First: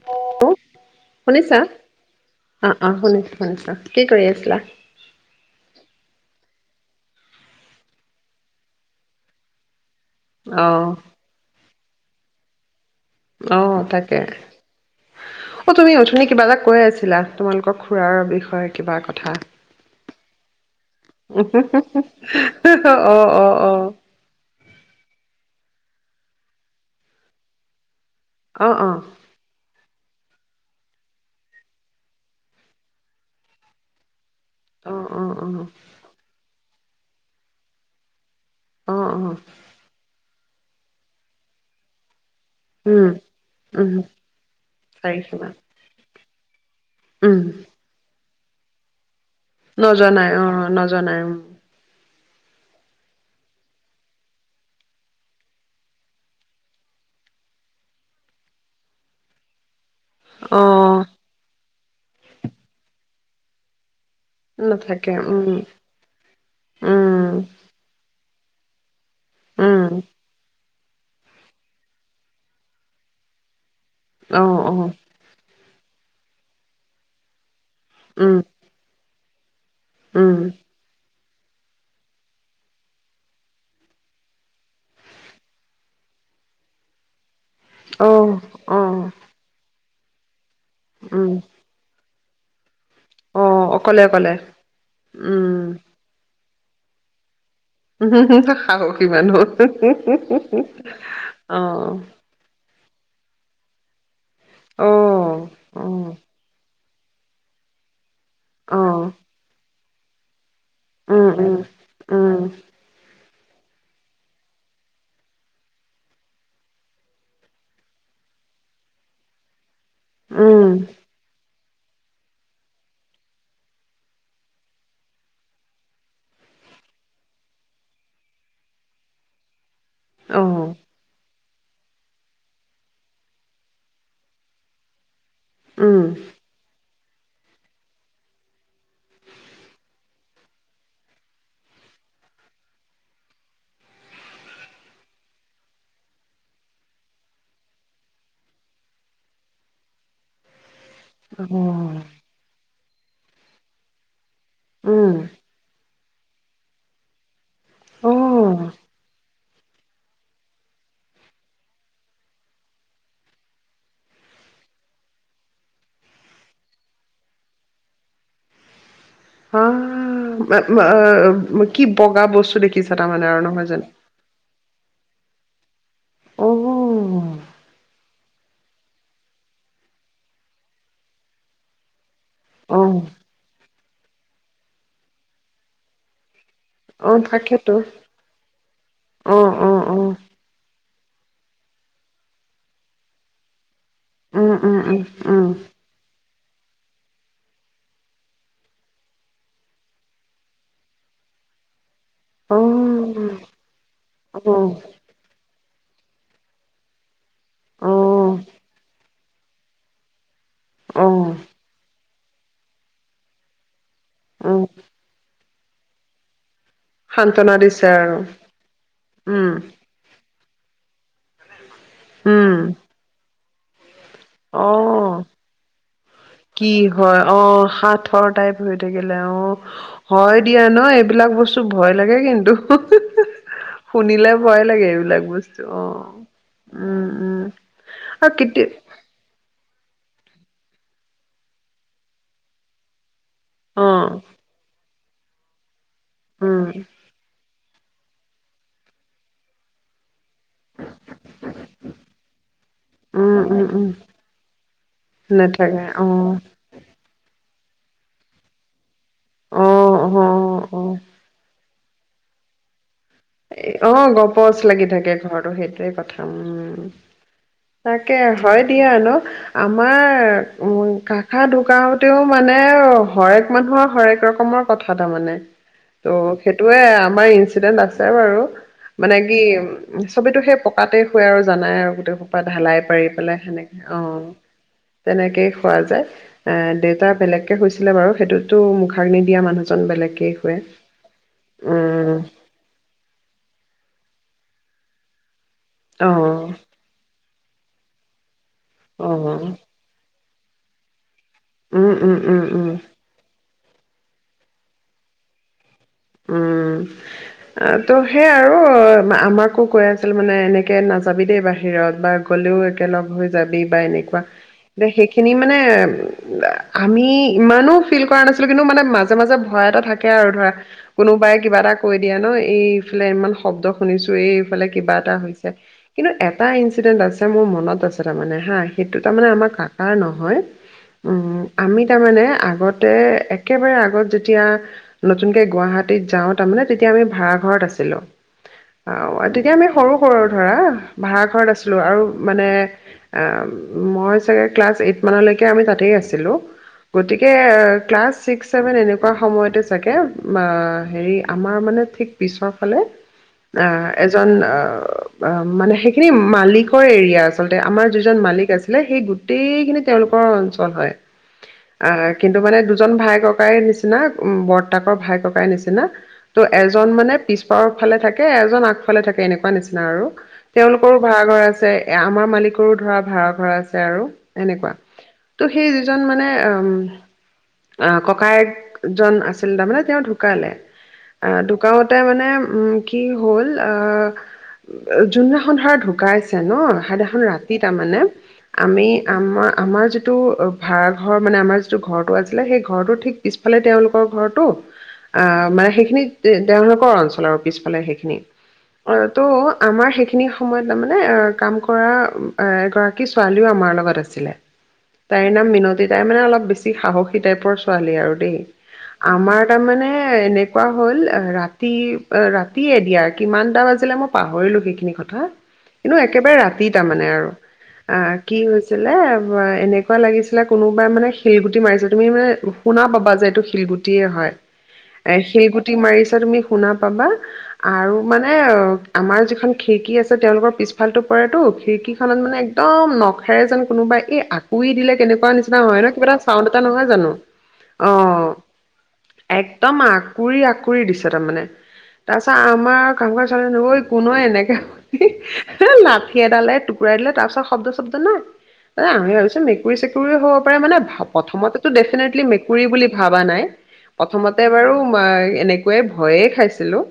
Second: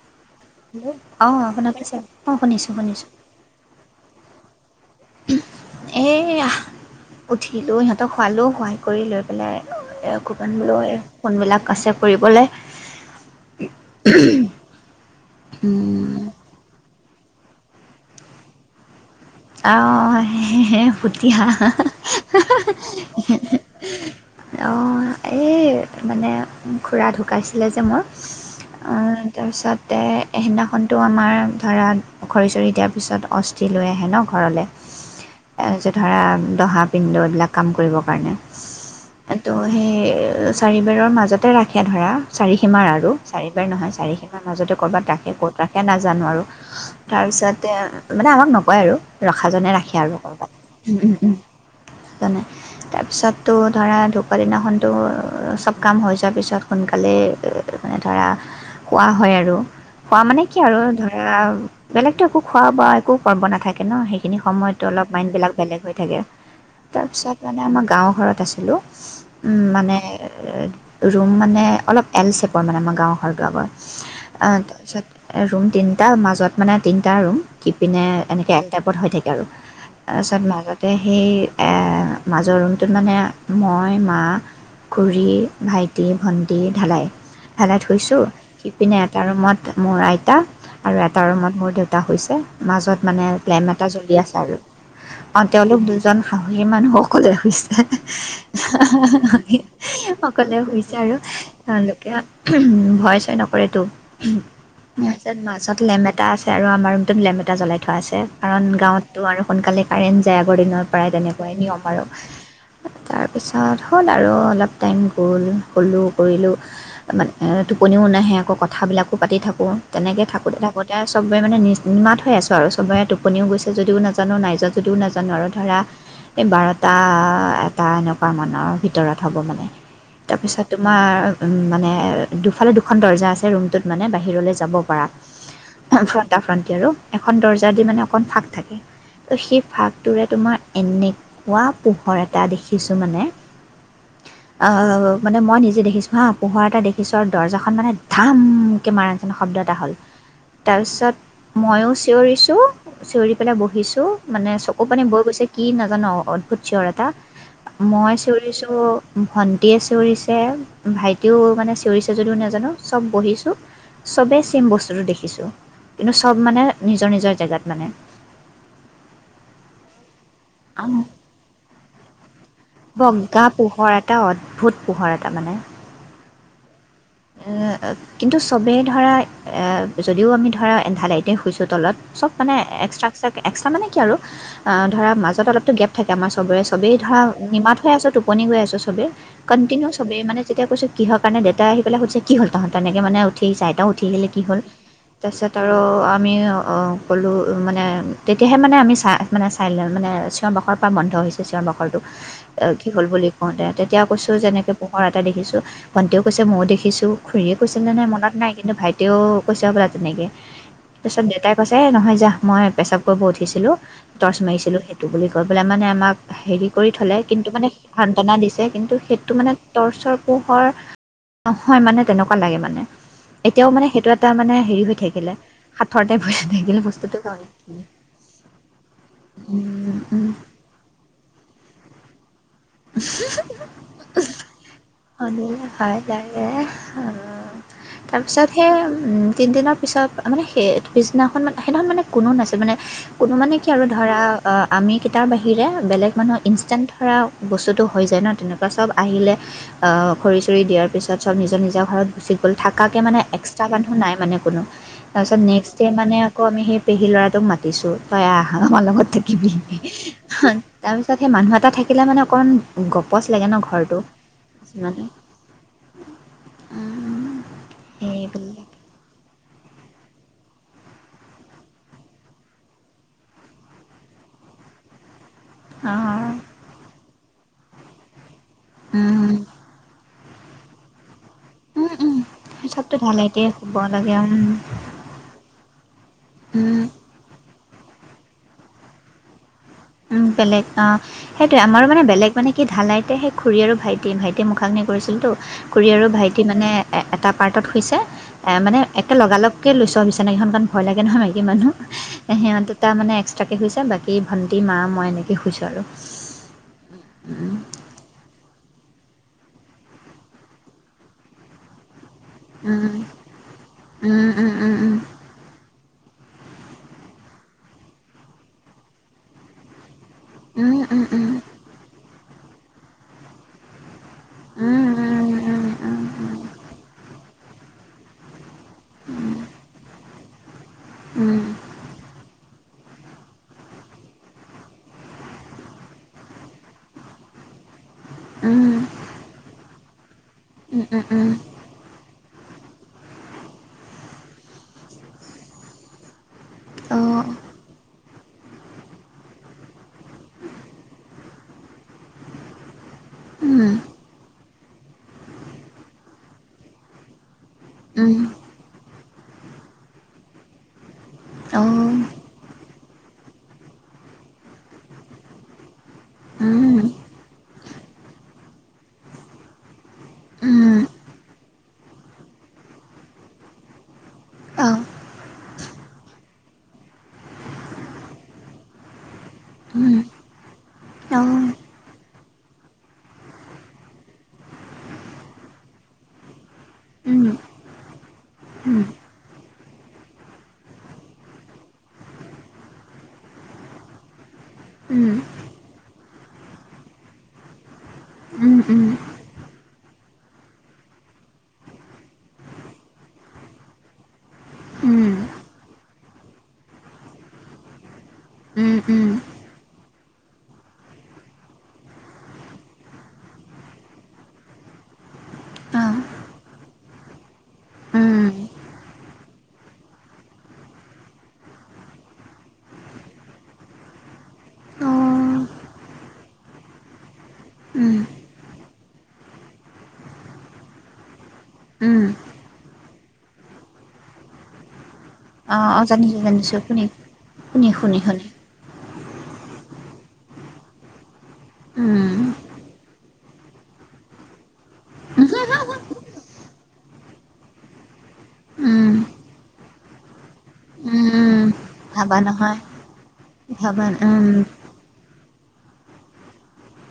[unintelligible] Hello অ', শুনিছা শুনা পাইছা? অ', শুনিছোঁ অ শুনিছোঁ। শুনিছো কি কৰি আছিলা? এয়া। উঠিলো সিহঁতক সুৱালো সোৱাই কৰি লৈ পেলাই অ [unintelligible] ফোনবিলাক আছে কৰিবলৈ। অ', তাকে। অ', তুমি উম, অথনি কিবা এটা কৈ আছিলা, তোমালোকৰ খুৰাৰ বিষয়ে কিবা কথা। অ', সে ফুতিহা। অ অ অ অ অ', এই মানে খুৰা ঢুকাইচিলে যে মোৰ। অ', অ'। তাৰপিছতে সেইদিনাখনতো আমাৰ ধৰা খৰি-চৰি দিয়াৰ পিছত অস্থি লৈ আহে ন'! ঘৰলৈ, অ এ যে ধৰা দহা, পিণ্ড এইবিলাক কাম কৰিব কাৰণে। অ অ ত' সেই চাৰিবাৰৰ মাজতে ৰাখে ধৰা, চাৰি সীমাৰ উম আৰু, চাৰিবাৰ নহয় উম চাৰিসীমাৰ মাজতে ক'ৰবাত ৰাখে, চাৰিসীমা ক'ত ৰাখে নাজানো আৰু। তাৰ উম পিছতে মানে আমাক নকয় আৰু, ৰখাজনে ৰাখে আৰু, নজনাই অ ক'ৰবাত হম, হম, নজনাই উম হম। তেনে তাৰপিছতো ধৰা ঢকুৱা দিনাখনতো চব কাম হৈ যোৱাৰ পিছত। সোনকালে ধৰা খোৱা হয় আৰু। খোৱা মানে কি অ আৰু ধৰা বেলেগতো একো খোৱা একো পৰ্ব নাথাকে ন' সেই সেইখিনি সময়তো অলপ নাথাকে উম মাইণ্ডবিলাক বেলেগ হৈ থাকে, উম তাৰপিছত মানে আমাৰ গাঁও ঘৰত আছিলোঁ, উম, মানে ৰুম মানে অলপ এল চেপৰ মানে আমাৰ গাৱৰ ঘৰ বিলাকৰ, অ অ তাৰপিছত ৰুম তিনিটা মাজত মানে তিনিটা ৰুম সিপিনে উম এনেকৈ এল টাইপত হৈ থাকে আৰু। উম তাৰপিছত মাজতে সেই এ মাজৰ ৰুমটোত মানে মই মা খুড়ী, ভাইটি, ভণ্টি, ঢালাই। ঢেলাইত অ শুইছোঁ, অ সিপিনে এটা ৰুমত মোৰ আইতা আৰু এটা উম ৰুমত মোৰ দেউতা শুইছে, মাজত মানে অ লেম এটা অকলে জ্বলি অকলে আছে আৰু অ', উম তেওঁলোক দু দুজন সাহসী মানুহ অকলে শুইছে। সাহসী মানুহ [unintelligible] অকলে শুইছে আৰু অহ তেওঁলোকে। [unintelligible] উম! ভয়-চয় নকৰেতো। [unintelligible] মাজত-মাজত লেম অহ এটা আছে আৰু আমাৰ ৰুমটোত লেম এটা জ্বলাই থোৱা আছে। কাৰণ অহ অহ গাঁৱতো আৰু সোনকালে কাৰেণ্ট যায় আগৰ দিনৰ পৰাই উম তেনেকুৱাই নিয়ম আৰু। উম তাৰ পিছত হ'ল আৰু অলপ টাইম গ'ল, শুলো, কৰিলোঁ। মানে টোপনিও নাহে আকৌ কথাবিলাকো পাতি থাকোঁ। তেনেকে উম উম থাকোতে-থাকোতে চবে মানে নি নিমাত হৈ আছো আৰু চবৰে টু টোপনিও গৈছে যদিও নাজানো, নাই যোৱা যদিও নাজানো আৰু ধৰা এই বাৰটা, এটা এনেকুৱা মানৰ ভিতৰত হ'ব মানে। অহ তাৰপিছত তোমাৰ উম, মানে দুফালে দুখন দৰ্জা আছে ৰুমটোত মানে বাহিৰলৈ যাব পাৰা। উম [unintelligible] [unintelligible] ফাণ্টি আৰু এখন দৰ্জা দি মানে অকণ ফাঁক থাকে তো সেই ফাকটোৰে তোমাৰ এনেকুৱা পোহৰ এটা দেখিছোঁ মানে [inaudible] আৰু মানে মই নিজে দেখিছোঁ হাঁ পোহৰ এটা দেখিছোঁ আৰু দৰ্জাখন মানে ধমকে মাৰা নিচিনা শব্দ এটা হ'ল। তাৰপিছত অহ মইও চিঞৰিছো চিঞৰি পেলাই বহিছোঁ মানে চ চকুপানী উম বৈ গৈছে কি নাজানো আৰু অদ্ভুত চিঞৰ এটা মই অহ চিঞৰিছোঁ, ভণ্টিয়ে চিঞৰিছে, ভাইটিও মানে চিঞৰিছে যদিও নাজানো। চব বহিছোঁ, চবেই ছেম বস্তুটো দেখিছোঁ কিন্তু চব মানে নিজৰ-নিজৰ জেগাত। মানে। [unintelligible] উম! আম আহ, কি বগা বস্তু দেখিছা তাৰ মানে আৰু বগা নহয় জানো? পোহৰ এটা অদ্ভুত পোহৰ এটা মানে। অ! এ কিন্তু চবেই যদিও আমি ধৰা এন্ধাৰ লাইতে শুইছোঁ তলত চব মানে অহ এক্সট্ৰাকে এক্সট্ৰা মানে কি আৰু ধৰা মাজত অলপতো গেপ থাকে আমাৰ চবৰে চবেই অহ ধৰা তাকেতো নিমাত হৈ আছো, টোপনি গৈ আছো চবেই অহ অহ কন্টিনিউ অহ চবে মানে যেতিয়া কৈছো কিহৰ কাৰণে দেউতাই আহি পেলাই সুধিছে কি হল তাহাঁতৰ তেনেকে মানে উঠি আহিছে, আইতাও উঠি আহিলে, কি উম হ'ল? উম উম তাৰপিছত আৰু আমিও ক'লোঁ মানে তেতিয়াহে মানে আমি চাই মানে চাইলেন মানে চিঞৰ বাখৰ পৰা বন্ধ হৈছে, চিঞৰ বাখৰটো। উম অহ কি হ'ল বুলি কওঁতে তেতিয়া কৈছো অহ যেনেকে পোহৰ এটা দেখিছো ভণ্টিও কৈছে মইও দেখি দেখিছো খুৰীয়ে কৈছিল নে নাই অহ মনত নাই কিন্তু ভাইটও কৈছে হবলা তেনেকে। তাৰপিছত অহ দেউতাই কৈছে এ নহয় যাহ মই পেচাপ কৰিব উঠিছিলোঁ। টৰ্চ অহ মাৰিছিলোঁ সেইটো বুলি কৈ পেলাই মানে আমাক হেৰি কৰি থলে সান্তনা কিন্তু মানে দিছে আৰু সান্ত্বনা দিছে কিন্তু সেইটো উম মানে টৰ্চৰ পোহৰ নহয় মানে তেনেকুৱা লাগে উম মানে। এতিয়াও মানে সেইটো এটা মানে হেৰি হৈ অ', থাকিলে সাঁথৰ টাইপ হৈ কি থাকিলে হয় বস্তুটো অঁ সাথৰ টাইপ হৈ থাকিলে অঁ হয় দি [unintelligible] ন' এইবিলাক বস্তু ভয় লাগে কিন্তু। শুনিলে ভয় লাগে [unintelligible] এইবিলাক বস্তু শুনিও ভয় অ'। লাগে উম। আৰু তাৰপিছত কেতিয়া সেই উম! তিনিদিনৰ পিছত মানে সেই পিছদিনাখন মানে, সেইদিনাখন মানে কোনো নাছিল মানে। কোনো মানে কি আৰু অ', ধৰা, আমি কেইটাৰ বাহিৰে বেলেগ মানুহ উম, ইনষ্টেণ্ট ধৰা বস্তুটো হৈ যায় ন তেনেকুৱা চব আহিলে অ! খৰি-চৰি দিয়াৰ পিছত চব নিজৰ-নিজৰ ঘৰত গুচি গ'ল, থাকাকে মানে উম, এক্সট্ৰা উম, উম। মানুহ নাই মানে কোনো। তাৰপিছত নেক্সট নাথাকে ডে অ', আকৌ আমি সেই- পেহী লৰাটোক মাতিছো, তই আহ আমাৰ লগত থাকিবি। অ', অ', তাৰ অ'। পিছত- সেই মানুহ এটা থাকিলে মানে অকণমান- গপচ লাগে ন। এ ঘৰটো অঁ, গপচ লাগি মানে থাকে ঘৰটো, সেইটোয়ে কথা, উম। তাকেই, হয় সেইবিলাক দিয়া ন। আমাৰ উম, কাকা ঢুকাওতেও মানে হৰেক মানুহৰ হৰেক ৰকমৰ- কথা তাৰ মানে। ত' সেইটোয়েই আমাৰ ইনঞ্চিডেণ্ট আছে বাৰু, মানে অঁ কি- চবেইটো সেই পকাতে শুয়ে আৰু জানাই উম আৰু উম গোটেইসোপা ঢালাই চবতো পাৰি পেলাই ঢালাইতে শুব সেনেকে লাগে অঁ। উম তেনেকেই শুৱা যায়। এ উম দেউতা বেলেগকে শুইছিলে বাৰু, সেইটোতো মুখাগ্নি দিয়া মানুহ। উম, বেলেগ অহ, সেইটোয়েই আমাৰ মানে উম বেলেগ মানে- কি ঢালাইতেই সেই খুৰী আৰু ভাইটি, ভাইটিয়ে মুখাগ্নি কৰিছিলতো। খুৰী আৰু অ ভাইটি- মানে এটা পাৰ্টত শুইছে, এ মানে অ একে লগালকে লৈছোঁ আৰু বিচনাগিখন, কাৰণ ভয় লাগে নহয়। মাইকীমানুহ, উম উম উম সিহঁত উম দুটা মানে এক্সট্ৰাকে শুইছে, বাকী ভণ্টি, মা, মই এনেকেই শুইছোঁ আৰু। উম। ত' সেইয়া আৰু আমাকো কৈ আছিল মানে এনেকে নাযাবি দেই বাহিৰত বা- গ'লেও উম একেলগ হৈ যাবি বা এনেকুৱা। উম উম এতিয়া সেইখিনি মানে- আমি ইমানো ফিল কৰা নাছিলো, কিন্তু মানে মাজে মাজে ভয় এটা থাকে আৰু ধৰা- উম উম উম উম কোনোবাই কিবা এটা কৈ দিয়া ন, এইফালে ইমান শব্দ শুনিছোঁ। এই ফালে উম উম উম উম উম উম উম উম উম উম কিবা এটা হৈছে, কিন্তু এটা ইনঞ্চিডেন্ট আছে মোৰ মনত আছে তাৰমানে হাঁ। সেইটো তাৰমানে আমাৰ কাকাৰ নহয়। উম, - আমি তাৰমানে আগতে, একেবাৰে আগত যেতিয়া নতুনকৈ গুৱাহাটী- ত যাওঁ তাৰমানে, তেতিয়া আমি ভাড়া ঘৰত আছিলোঁ। উম। অঁ, তেতিয়া আমি সৰু সৰু আৰু ধৰা ভাড়া ঘৰত আছোঁ। লোৱা আৰু মানে মই চাগে ক্লাছ এইট মানলৈকে আমি তাতেই আছিলোঁ। গতিকে ক্লাছ চিক্স, ছেভেন এনেকুৱা সময়তেই চাগে- হেৰি, আমাৰ মানে ঠিক পিছৰ ফালে অঁ- এজন মানে সেইখিনি মালিকৰ এৰিয়া। আচলতে আমাৰ উম যিজন মালিক আছিলে, সেই গোটেইখিনি তেওঁলোকৰ অঞ্চল হয়। অ উম কিন্তু মানে দুজন ভাই -ককাইৰ নিচিনা, উম বৰ্তাকৰ ভাই -ককাইৰ নিচিনা। ত' এজন মানে পিছপাৰৰ ফালে থাকে, এজন আগ- ফালে থাকে, এনেকুৱা নিচিনা আৰু তেওঁলোকৰো ভাড়াঘৰ আছে। এই আমাৰ মালিকৰো ধৰা ভাড়া আছে আৰু। এনেকুৱা। ত' সেই যিজন মানে উম, আহ ককায়েক- জন আছিল তাৰ মানে তেওঁ ঢুকালে। আহ- ঢুকাওঁতে মানে উম, কি হ'ল? যোন দিনাখন ধৰা ঢুকাইছে- ন, সেই দিনাখন ৰাতি তাৰ মানে আমি আমাৰ- আমাৰ যিটো ভাড়াঘৰ মানে আমাৰ যিটো ঘৰটো আছিলে, সেই ঘৰটো ঠিক পিছফালে তেওঁলোকৰ ঘৰটো। আহ, মানে সেইখিনি তেওঁলোকৰ অঞ্চল আৰু পিছফালে সেইখিনি, অঁ। ত' আমাৰ সেইখিনি সময়ত তাৰমানে অঁ কাম কৰা এগৰাকী ছোৱালীও আমাৰ লগত আছ- ছিলে। উম। তাইৰ নাম মিনতী। তাইৰ মানে অলপ বেছি সাহসী টাইপৰ ছোৱালী আৰু দেই। আমাৰ- তাৰমানে এনে এনেকুৱা হ'ল ৰাতি ৰাতিয়ে দিয়া কিমানটা মই পাহৰিলো সেইখিনি কথা। কিন্তু একেবাৰে ৰাতি তাৰমানে আৰু আহ কি হৈছিলে বা এনেকুৱা লাগিছিলে কোনোবাই মানে শিলগুটি মাৰিছে তুমি মানে শুনা পাবা যে শিলগুটিয়ে হয়। অ'। এ, শিলগুটি মাৰিছে তুমি শুনা পাবা আৰু মানে আমাৰ যিখন খিৰিকী আছে তেওঁলোকৰ পিছফালতটো পৰেতো খিৰিকীখনত মানে একদম নখেৰে যেন কোনোবা এই আ পুই দিলে কেনেকুৱা নিচিনা হয় অ', অ', ন' কিবা এটা জানিছোঁ, চাউড জানিছোঁ। এটা শুনি, নহয় জানো শুনি, শুনি, শুনি। অ'। একদম আকুৰি আকুৰি দিছে তাৰমানে। উম, তাৰ পাছত আমাৰ কামকৰা ছোৱালীজনি ঐ কোন ঐ এনেকে উহু, এ লাঠি এডালে টুকুৰাই দিলে তাৰ পিছত শব্দ চব্দ নাই। উম, আমি ভাবিছে মেকুৰী চেকুৰীও হ'ব পাৰে মানে উম, প্ৰথমতে ভাবা দেফাইনটলি নহয়, মেকুৰী বুলি ভাবা নাই ভাবা উম, প্ৰথমতে আৰু এনেকুৱাই খাইছিলো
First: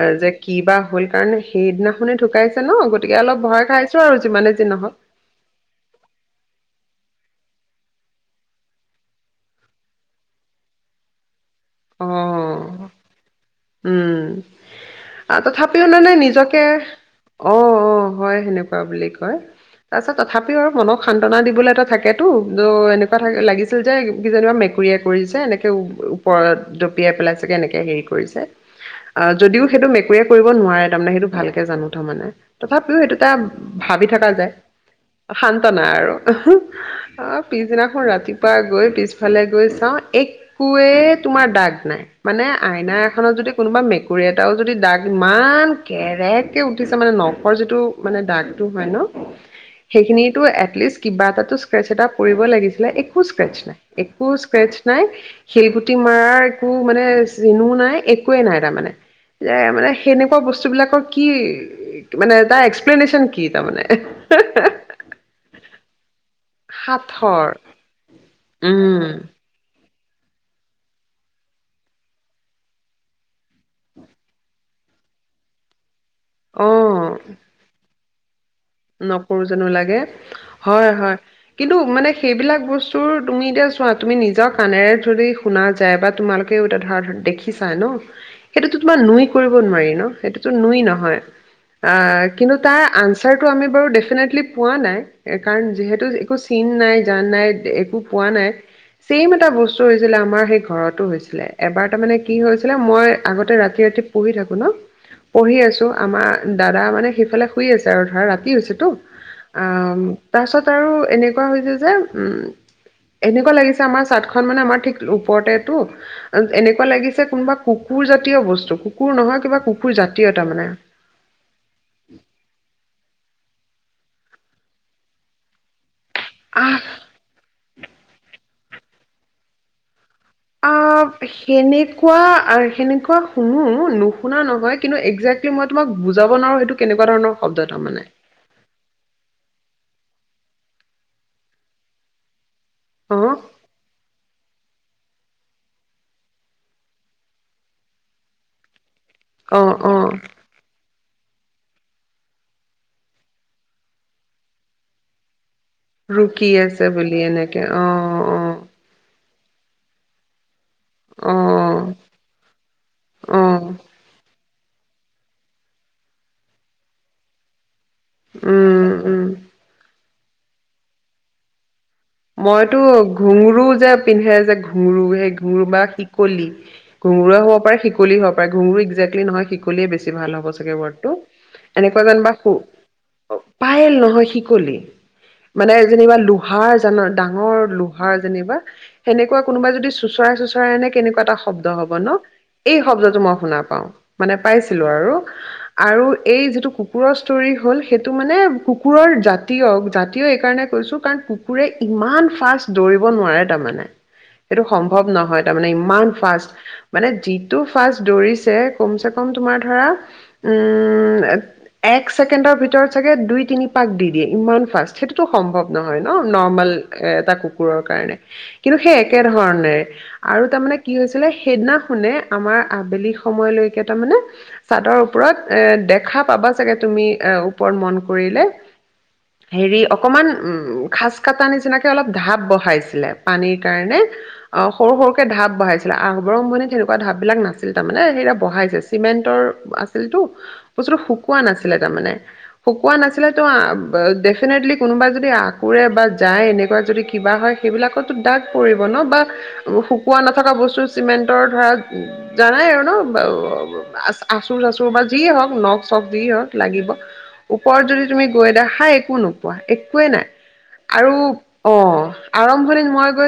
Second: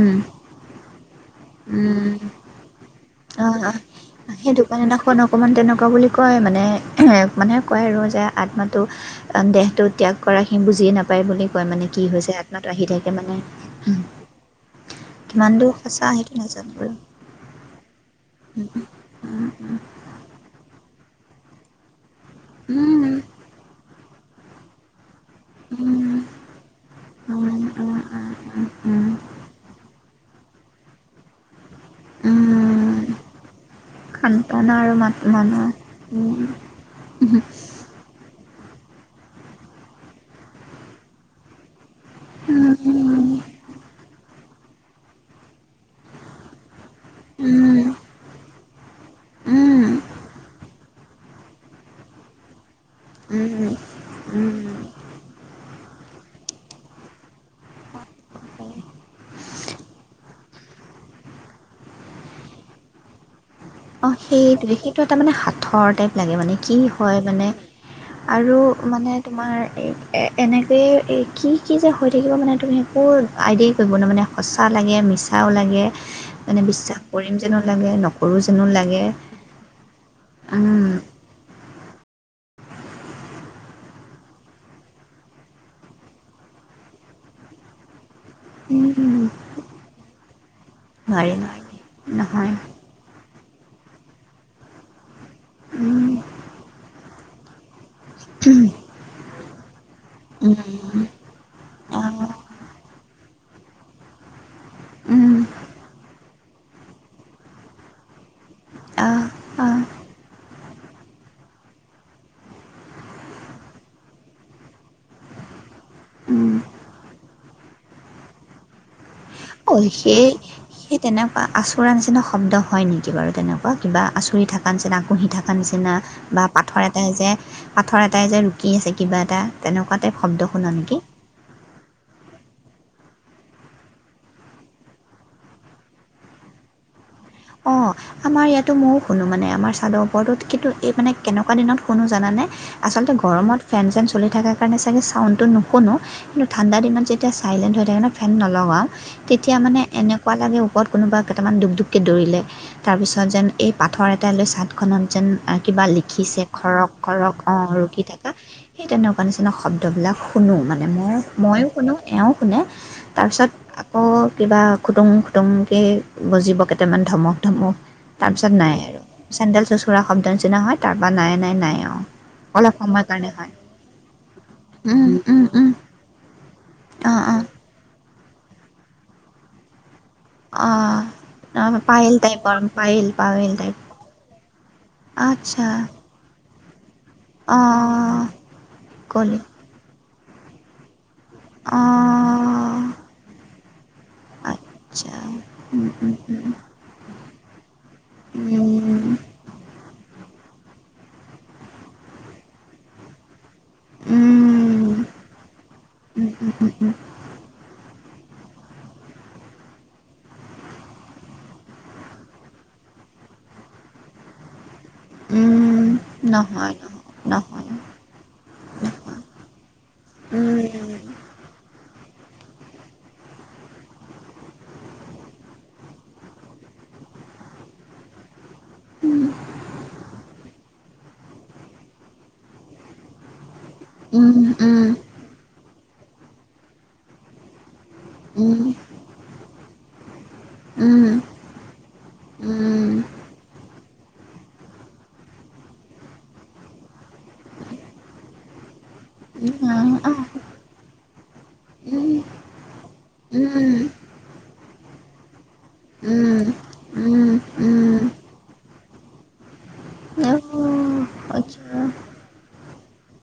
অ, যে কি বা হ'ল কাৰণে উম, সেইদিনাখননে ঢুকাইছে ন' গতিকে অলপ অ', ভয় অ'। খাইছে। সেই দোকান এটাখন অকমান তেনেকুৱা বুলি কয় মানে, মানে কয় আৰু যে আত্মাতটো দেহটো ত্যাগ কৰা সি বুজিয়ে নাপায় বুলি কয় মানে কি অ হৈছে আতনাত আহি থাকে মানে। উম আ, কিমান দূৰ তথাপিও মানে সঁচা সেইটো নিজকে নাজানো বাৰু। অ', অ', হয় উম, সেনেকুৱা বুলি কয়। উম, তাৰপিছত তথাপিও আৰু মনক সান্তনা দিবলৈ এটা থাকেতো ত, উম, উম, উম, এনেকুৱা থ লাগিছিল যে কি যেনিবা মেকুৰীয়েক কৰিছে এনেকে উম, উম, উম, উম, ওপৰত দপিয়াই পেলাই চাগে এনেকে হেৰি কৰিছে। অ, যদিও সেইটো মেকুৰীয়ে কৰিব নোৱাৰে তাৰমানে সেইটো ভালকে জানো থ মানে। তথাপিও সেইটো এটা ভাবি থকা যায়, সান্তনা আৰু মাত মানুহ সান্ত্বনা আৰু। অ, পিছদিনাখন ৰাতিপুৱা গৈ পিছফালে গৈ চাওঁ একোৱেই তোমাৰ দাগ নাই। মানে আইনা এখনত যদি কোনোবা মেকুৰী এটাও যদি দাগ ইমান কেৰেক কে উঠিছে মানে নখৰ যিটো মানে দাগটো হয় ন'। সেইখিনিতো এটলিষ্ট কিবা এটাতো স্ক্ৰেছ এটা পৰি কৰিব লাগিছিলে একো স্ক্ৰেচ নাই। একো স্ক্ৰেচ নাই। শিলগুটি টি মাৰাৰ একো মানে চিনো নাই একোৱেই নাই তাৰমানে। যে মানে সেনেকুৱা বস্তু বিলাকৰ কি মানে তাৰ এক্সপ্লেনেশচন কি তাৰমানে? অ, সেইটোৱে সেইটো এটা মানে সাঁথৰ টাইপ লাগে মানে কি হয় মানে? সাঁথৰ আৰু মানে উম, তোমাৰ এই এ, এনেকয়ে এ কি কি যে হৈ থাকিব মানে তুমি একো আইডিয়াই কৰিব নোৱাৰা মানে সঁচা লাগে, মিছাও লাগে, মানে বিশ্বাস অ', কৰিম যেনো লাগে, নকৰো যেনো লাগে। নকৰো যেনো লাগে, উম, হয় হয়। কিন্তু মানে সেইবিলাক বস্তু তুমি এতিয়া চোৱা তুমি নিজৰ কাণেৰে যদি শুনা যায় বা তোমালোক ধৰা দেখিচাই ন' সেইটোতো তোমাৰ উম, নুই কৰিব নোৱাৰি ন' সেইটোতো নুই ন হয়, নোৱাৰি নোৱাৰি আ নহয় কিন্তু তাৰ আঞ্চাৰটো আমি বাৰু দেফিনেটলী পোৱা নাই। এ, কাৰণ যিহেতু উম, একো চিন নাই জান নাই একো পোৱা নাই চেইম এটা বস্তু হৈছিলে আমাৰ সেই উম, ঘৰতো হৈছিলে, এবাৰ তাৰমানে আহ, কি হৈছিলে মই আগতে ৰাতি ৰাতি পঢ়ি থাকো ন' উম, পঢ়ি আছোঁ। আমাৰ দাদা মানে সেইফালে শুই আছে আৰু ধৰা ৰা বাকী হৈছেটো, আহ তাৰ পাছত আৰু এনেকুৱা হৈছে যে উম এনেকুৱা লাগিছে আমাৰ চাটখন মানে আমাৰ ঠিক ওপৰতেটো এনেকোৱা লাগিছে কোনোবা কুকুৰ জাতীয় বস্তু কুকুৰ নহয় কিবা ঐ কুকুৰ সে জাতীয় তাৰমানে সেই তেনেকোৱা আঁচোৰা নিচিনা শব্দ হয় নেকি বাৰু তেনেকোৱা কিবা আঁচুৰি থকা নিচিনা আকুহি থকা নিচিনা বা পাথৰ আহ এটাই যে পাথৰ এটাই যে ৰুকি আছে কিবা এটা তেনেকোৱা টাইপ শব্দ শুনা নেকি? সেনেকোৱা আ সেনেকোৱা শুনো নুশুনা নহয়, কিন্তু একজেক্ট কি মই তোমক বুজাব নোৱাৰো সইটো কেনেকোৱা ধৰণৰ শব্দ অ', তাৰমানে। আমাৰ ইয়াতো ময়ো শুনো মানে আমাৰ চাদৰ ওপৰতো, কিন্তু এই মানে কেনেকোৱা দিনত শুনো জানানে আচলতে অ গৰমত ফেন চেন চলি থকাৰ কাৰণে চাগে ছাউণ্ডটো নুশুনো। কিন্তু ঠাণ্ডা দিনত যেতিয়া চাইলেণ্ট হৈ থাকে ন ফেন নলগাও তেতিয়া অ মানে অ এনেকোৱা লাগে ওপৰত কোনোবা কেইটামান দুপ দুপকে দৌৰিলে। তাৰপিছত যেন এই পাথৰ এটাই লৈ চাডখনত যেন কিবা লিখিছে ৰুকি আছে খৰক বুলি খৰক এনেকে অ' ৰুকি থাকে। সেই তেনেকোৱা নিচিনা শব্দবিলাক শুনো মানে। মই অ ময়ো শুনো এও শুনে অ অ তাৰপিছত আকৌ কিবা খুটুং খুটুংকে বজিব কেইটামান ধমক ধমক তাৰপিছত নাই উম আৰু উম চেণ্ডেল চোচোৰা শব্দ নিচিনা হয়, তাৰপৰা নাই নাই নাই আৰু। অলপ মইতো সময়ৰ কাৰণে হয় ঘুঁঙুৰো যে পিন্ধে যে ঘুঁঙুৰো উম সেই উম ঘুঁঙুৰো উম বা শিকলি অঁ ঘুঁঙুৰো অঁ হব পাৰে শিকলি হব পাৰে, ঘুঁঙৰু একজেক্টলি নহয় শি লিয়ে বেছি ভাল হ'ব চাগে অঁ ৱৰ্ডটো, অঁ এনেকোৱা পায়েল যেনিবা টাইপৰ সু পায়েল অ টাইপ পায়ে'ল নহয় শিকলি আচ্ছা মানে যেনিবা লো হাৰ জানা ডাঙৰ লোহাৰ অঁ যেনিবা, ক'লি সেনেকোৱা কোনোবা যদি চো চোচৰাই চোচৰাই আনে কেনেকোৱা এটা শব্দ হব ন অঁ এই শব্দটো মই শুনা পাওঁ। মানে পাইছিলো আচ্ছা আৰু, উম আৰু উম উম এই যিটো কুকুৰৰ ষ্টৰী হ'ল সেই টো মানে উম কুকুৰৰ জাতীয়, জাতীয় এই কাৰণে কৈছো কাৰণ কু কুৰে ইমান ফাৰ্ষ্ট দৌৰিব নোৱাৰে তাৰমানে সেইটো উম সম্ভৱ নহয় তাৰমানে ইমান উম উম ফাৰ্ষ্ট মানে যিটো ফাৰ্ষ্ট দৌৰিছে কমচেকম তোমাৰ ধৰা উম এক ছেকেণ্ডৰ ভিতৰত চাগে দুই তিনি পাক দি দিয়ে ইমান ফাৰ্ষ্ট সেই টো সম্ভৱ উম নহয় ন নৰ্মেল নহয় এ এটা নহয় কুকুৰৰ কাৰণে, কিন্তু সেই নহয় একেধৰণেৰে আৰু নহয় তাৰমানে উম কি হৈছিলে সেইদিনাখনে আমাৰ আবেলি সময়লৈকে তাৰমানে চাদৰ ওপৰত এ দেখা পাবা চাগে তুমি এ ওপৰত মন কৰিলে হেৰি অকমান উম খাজ কটা নিচিনাকে অলপ ঢাপ বহাইছিলে। পানীৰ কাৰণে অ সৰু সৰুকে ঢাপ বহাইছিলে, আৰম্ভণিত তেনেকোৱা ঢাপ বিলাক না ছিল তাৰমানে, সেইয়া বহাইছে চিমেণ্টৰ আছিলতো। বস্তুটো শুকোৱা নাছিলে তাৰমানে শুকোৱা নাছিলেতো আ এ ডেফিনেটলি কোনোবা যদি আঁকুৰে বা যায় এনেকোৱা যদি কিবা হয়, সেইবিলাকততো ডাগ পৰিব ন বা শুকোৱা নথকা বস্তু চিমেন্টৰ ধৰা জানাই আৰু ন অ আ আচোৰ চাচোৰ বা যিয়ে হওঁক নখ চখ যিয়ে হওঁক লাগিব। ওপৰত যদি তুমি গৈ দেখা একো নোপোৱা একোৱেই নাই হয় আৰু অ' আৰম্ভণিত মই গৈ